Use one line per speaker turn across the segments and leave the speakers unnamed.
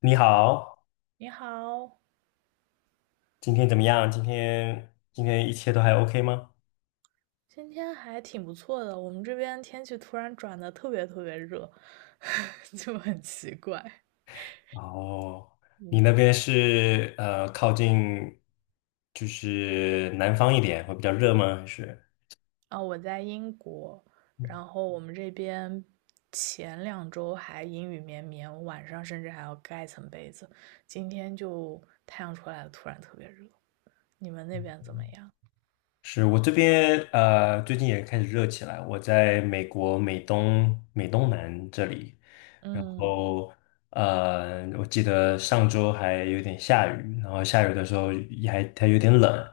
你好，
你好，
今天怎么样？今天一切都还 OK 吗？
今天还挺不错的。我们这边天气突然转得特别特别热，就很奇怪。
哦，你那
嗯，
边是靠近就是南方一点，会比较热吗？还是？
啊，我在英国，然后我们这边前两周还阴雨绵绵，晚上甚至还要盖层被子。今天就太阳出来了，突然特别热。你们那边怎么样？
是我这边最近也开始热起来。我在美国美东南这里，然
嗯
后我记得上周还有点下雨，然后下雨的时候也还它有点冷，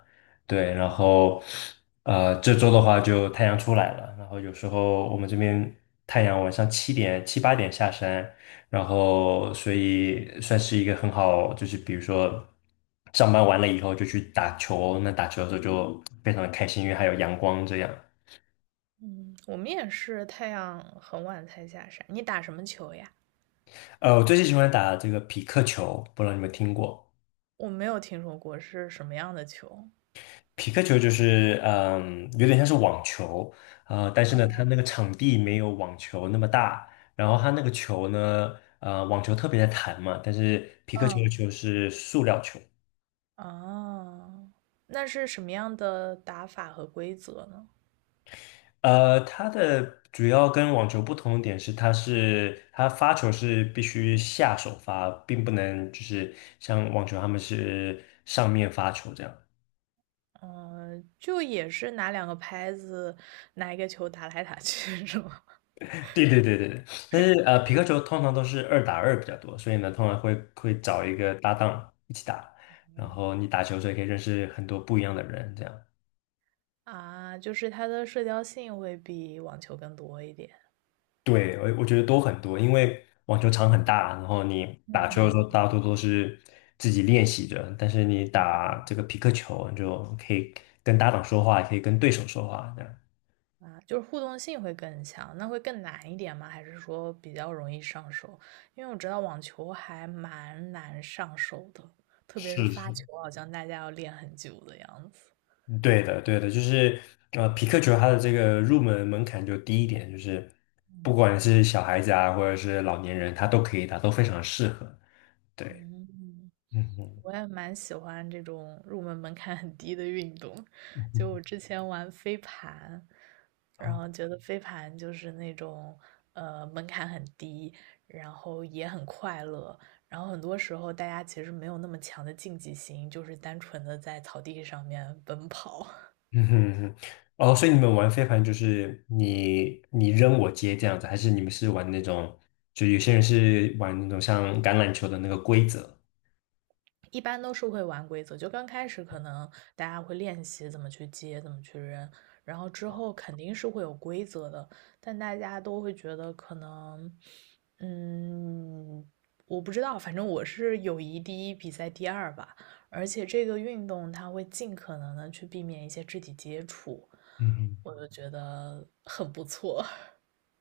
对。然后这周的话就太阳出来了，然后有时候我们这边太阳晚上七八点下山，然后所以算是一个很好，就是比如说上班完了以后就去打球，那打球的时候就非常的开心，因为还有阳光这样。
嗯，我们也是太阳很晚才下山。你打什么球呀？
我最近喜欢打这个匹克球，不知道你们听过？
我没有听说过是什么样的球。
匹克球就是嗯，有点像是网球，但是呢，它那个场地没有网球那么大，然后它那个球呢，网球特别的弹嘛，但是匹克球的
嗯。
球是塑料球。
哦，那是什么样的打法和规则呢？
它的主要跟网球不同的点是，它发球是必须下手发，并不能就是像网球他们是上面发球这样。
嗯，就也是拿两个拍子，拿一个球打来打去，是吗？
对对对对对。但是皮克球通常都是二打二比较多，所以呢，通常会找一个搭档一起打，然后你打球的时候也可以认识很多不一样的人这样。
啊，就是它的社交性会比网球更多一点。
对，我觉得都很多，因为网球场很大，然后你打球的时
嗯，
候大多都是自己练习着，但是你打这个匹克球，你就可以跟搭档说话，也可以跟对手说话，这样。
啊，就是互动性会更强，那会更难一点吗？还是说比较容易上手？因为我知道网球还蛮难上手的，特别是
是
发
是，
球，好像大家要练很久的样子。
对的，对的，就是匹克球它的这个入门门槛就低一点，就是不管是小孩子啊，或者是老年人，他都可以打，都非常适合。对，
嗯，
嗯
我也蛮喜欢这种入门门槛很低的运动，就
嗯，
我之前玩飞盘，然后 觉得飞盘就是那种门槛很低，然后也很快乐，然后很多时候大家其实没有那么强的竞技心，就是单纯的在草地上面奔跑。
嗯哼嗯哼，哦，所以你们玩飞盘就是你扔我接这样子，还是你们是玩那种，就有些人是玩那种像橄榄球的那个规则？
一般都是会玩规则，就刚开始可能大家会练习怎么去接，怎么去扔，然后之后肯定是会有规则的，但大家都会觉得可能，嗯，我不知道，反正我是友谊第一，比赛第二吧。而且这个运动它会尽可能的去避免一些肢体接触，
嗯哼，
我就觉得很不错。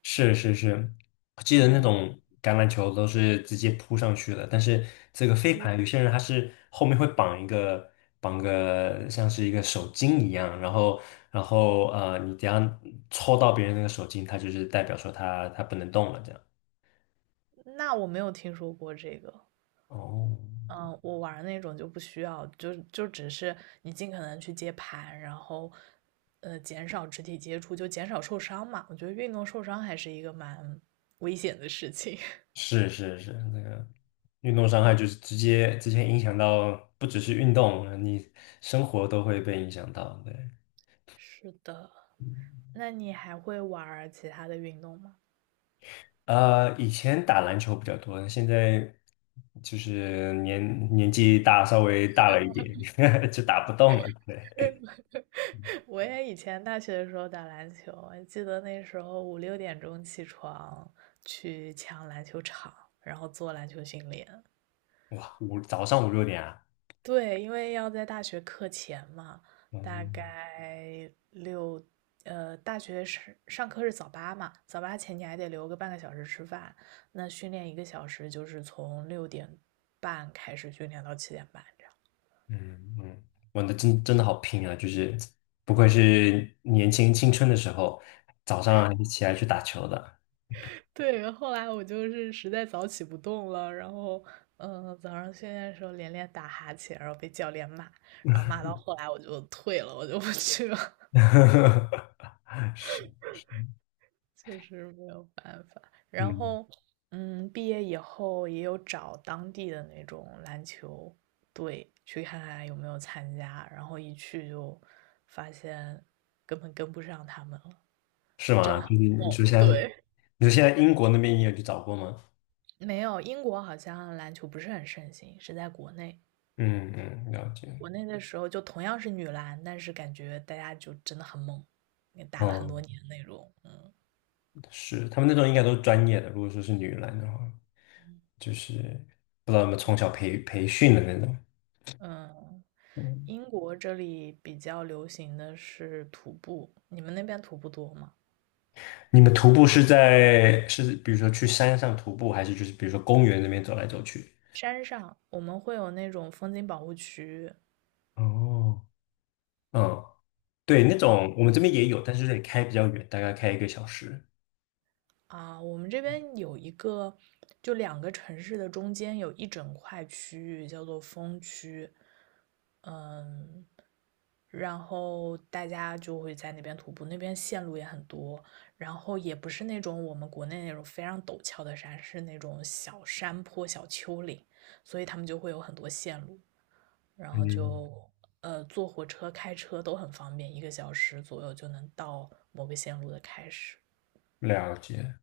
是是是，我记得那
嗯，
种橄榄球都是直接扑上去的，但是这个飞盘有些人他是后面会绑个像是一个手巾一样，然后你只要抽到别人那个手巾，他就是代表说他不能动了这样。
那我没有听说过这个。
哦，
嗯，我玩儿那种就不需要，就只是你尽可能去接盘，然后，呃，减少肢体接触，就减少受伤嘛。我觉得运动受伤还是一个蛮危险的事情。
是是是，那个运动伤害就是直接影响到，不只是运动，你生活都会被影响到。对，
是的，那你还会玩儿其他的运动吗？
以前打篮球比较多，现在就是年纪大，稍微大了一点，就打不动了。对，
我也以前大学的时候打篮球，我记得那时候五六点钟起床去抢篮球场，然后做篮球训练。
哇，五早上五六点啊，
对，因为要在大学课前嘛，大
嗯
概六，呃，大学是上课是早八嘛，早八前你还得留个半个小时吃饭，那训练一个小时就是从六点半开始训练到七点半这样。
嗯嗯，玩的真的好拼啊，就是不愧是年轻青春的时候，早上还是起来去打球的。
对，后来我就是实在早起不动了，然后，嗯、早上训练的时候连打哈欠，然后被教练骂，然后骂到后来我就退了，我就不去了。确实没有办法。然
嗯。
后，嗯，毕业以后也有找当地的那种篮球队去看看有没有参加，然后一去就发现根本跟不上他们了，
是
真
吗？
的
就是
很
你说
猛。
现在，
对，
你说现在英国那边你有去找过吗？
没有，英国好像篮球不是很盛行，是在国内。
嗯嗯，了解。
国内的时候就同样是女篮，但是感觉大家就真的很猛，也打了很
哦，
多年那种。
是，他们那种应该都是专业的。如果说是女篮的话，
嗯
就是不知道有没有从
对，
小培训的那种。
嗯。
嗯，
英国这里比较流行的是徒步，你们那边徒步多吗？
你们徒步是是比如说去山上徒步，还是就是比如说公园那边走来走去？
山上我们会有那种风景保护区，
哦，嗯，对，那
嗯，
种我们这边也有，但是得开比较远，大概开一个小时。
啊，我们这边有一个，就两个城市的中间有一整块区域叫做风区，嗯，然后大家就会在那边徒步，那边线路也很多，然后也不是那种我们国内那种非常陡峭的山，是那种小山坡、小丘陵，所以他们就会有很多线路。然后
嗯
就呃坐火车、开车都很方便，一个小时左右就能到某个线路的开始。
了解。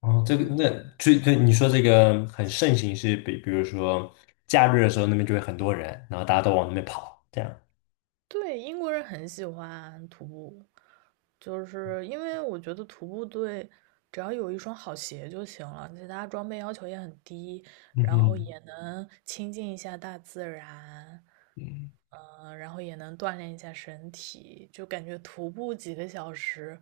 哦，这个那对你说这个很盛行是比如说假日的时候那边就会很多人，然后大家都往那边跑，这样。
对，英国人很喜欢徒步，就是因为我觉得徒步对，只要有一双好鞋就行了，其他装备要求也很低，
嗯
然后
哼，
也能亲近一下大自然，
嗯，
嗯、然后也能锻炼一下身体，就感觉徒步几个小时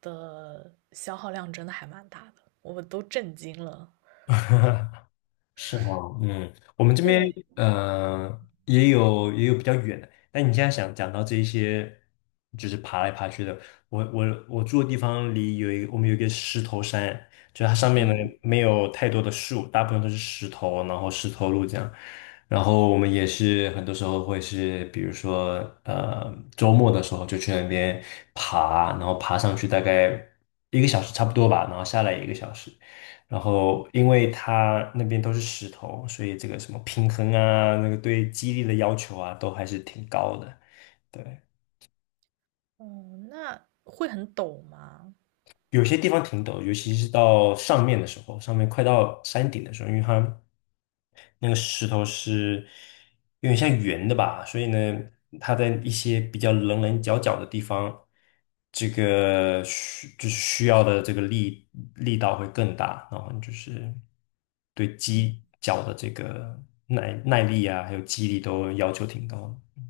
的消耗量真的还蛮大的，我都震惊了。
是吗？嗯，我们这边
对，
也有比较远的，但你现在想讲到这一些，就是爬来爬去的，我住的地方离有一个我们有一个石头山，就它上面呢
嗯，
没有太多的树，大部分都是石头，然后石头路这样，然后我们也是很多时候会是，比如说周末的时候就去那边爬，然后爬上去大概一个小时差不多吧，然后下来一个小时。然后因为它那边都是石头，所以这个什么平衡啊，那个对肌力的要求啊，都还是挺高的。对，
哦，那会很陡吗？
有些地方挺陡，尤其是到上面的时候，上面快到山顶的时候，因为它那个石头是有点像圆的吧，所以呢，它在一些比较棱棱角角的地方，这个就是需要的这个力道会更大，然后就是对
嗯，
肌脚的这个耐力啊，还有肌力都要求挺高的。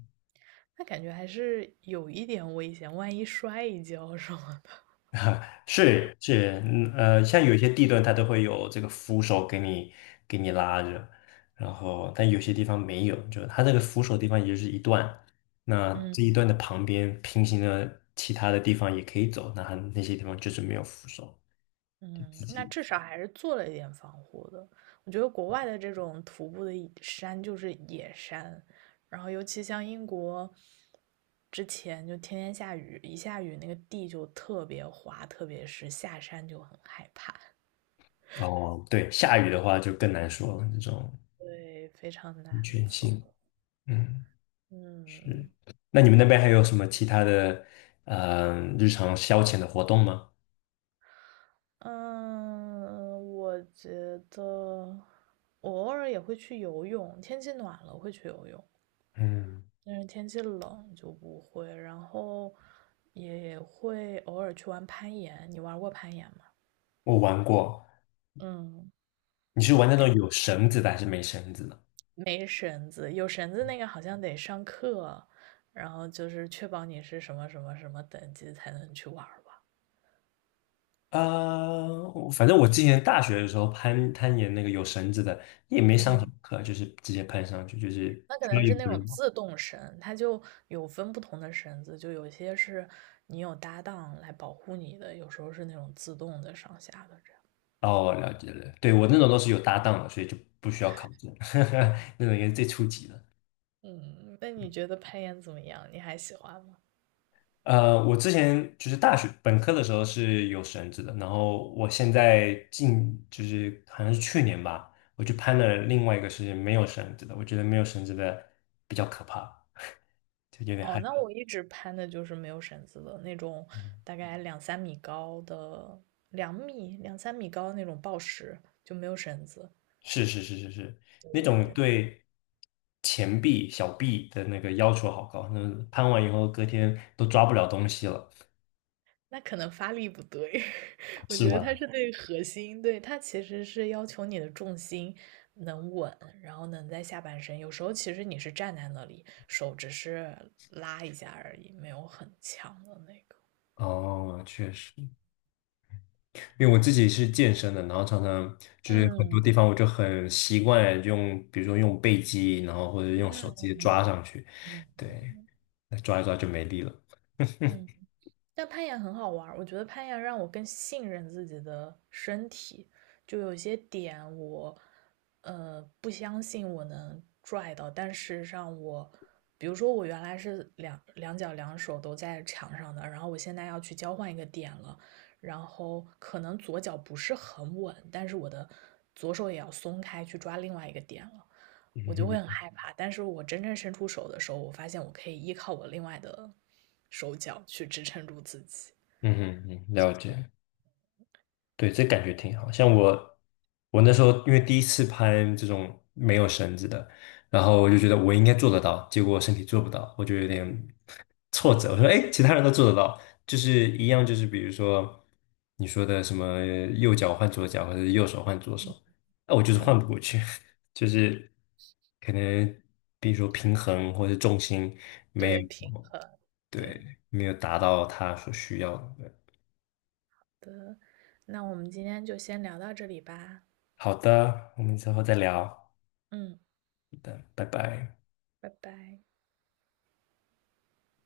那感觉还是有一点危险，万一摔一跤什么的。
是是，嗯像有些地段它都会有这个扶手给你拉着，然后但有些地方没有，就它这个扶手地方也就是一段，那
嗯
这一段的旁边平行的其他的地方也可以走，那它那些地方就是没有扶手，
嗯，
自
那
己
至少还是做了一点防护的。我觉得国外的这种徒步的山就是野山，然后尤其像英国，之前就天天下雨，一下雨那个地就特别滑，特别是下山就很害怕，
哦，对，下雨的话就更难说了，这种
对，非常难
安全性，
走。
嗯，是。
嗯，
那你们那边还有什么其他的日常消遣的活动吗？
嗯，我觉得我偶尔也会去游泳，天气暖了会去游泳，
嗯，
但是天气冷就不会。然后也会偶尔去玩攀岩，你玩过攀岩吗？
我玩过。
嗯，
你是玩那种有
感
绳子的还是没绳子的？
没绳子，有绳子那个好像得上课，然后就是确保你是什么什么什么等级才能去玩儿吧。
我反正我之前大学的时候攀岩那个有绳子的，也没上什
嗯。
么课，就是直接攀上去，就是
那可
需要
能是
有
那
个
种
人。
自动绳，它就有分不同的绳子，就有些是你有搭档来保护你的，有时候是那种自动的上下的这样。
哦，了解了，对，我那种都是有搭档的，所以就不需要考证，那种也是最初级的。
嗯，那你觉得攀岩怎么样？你还喜欢吗？
我之前就是大学本科的时候是有绳子的，然后我现在近就是好像是去年吧，我去攀了另外一个是没有绳子的，我觉得没有绳子的比较可怕，就有点
哦，
害
那我一直攀的就是没有绳子的那种，
怕。
大概两三米高的，两三米高的那种抱石，就没有绳子，
是，那种对前臂、小臂的那个要求好高，那攀完以后隔天都抓不了东西了，
那可能发力不对，我
是
觉得
吧？
它是对核心，对，它其实是要求你的重心能稳，然后能在下半身。有时候其实你是站在那里，手只是拉一下而已，没有很强的那个。
哦，确实，因为我自己是健身的，然后常常就是很多
嗯
地方我就很习惯用，比如说用背肌，然后或者用手直
嗯
接抓上去，
嗯
对，那抓一抓就没力了。
嗯。但攀岩很好玩儿，我觉得攀岩让我更信任自己的身体，就有些点我，呃，不相信我能拽到，但事实上我，比如说我原来是两脚两手都在墙上的，然后我现在要去交换一个点了，然后可能左脚不是很稳，但是我的左手也要松开去抓另外一个点了，
嗯
我就会
哼，
很害怕。但是我真正伸出手的时候，我发现我可以依靠我另外的手脚去支撑住自己。
嗯哼，嗯了解。对，这感觉挺好。像我，我那时候因为第一次拍这种没有绳子的，然后我就觉得我应该做得到，结果身体做不到，我就有点挫折。我说，哎，其他人都做得到，就是一样，就是比如说你说的什么右脚换左脚，或者是右手换左手，那我就是
嗯，
换不过去，就是可能比如说平衡或者重心没有，
对，平衡，
对，
对
没有达到他所需要的。对
的。那我们今天就先聊到这里吧。
好的，我们之后再聊。
嗯，
拜拜。
拜拜。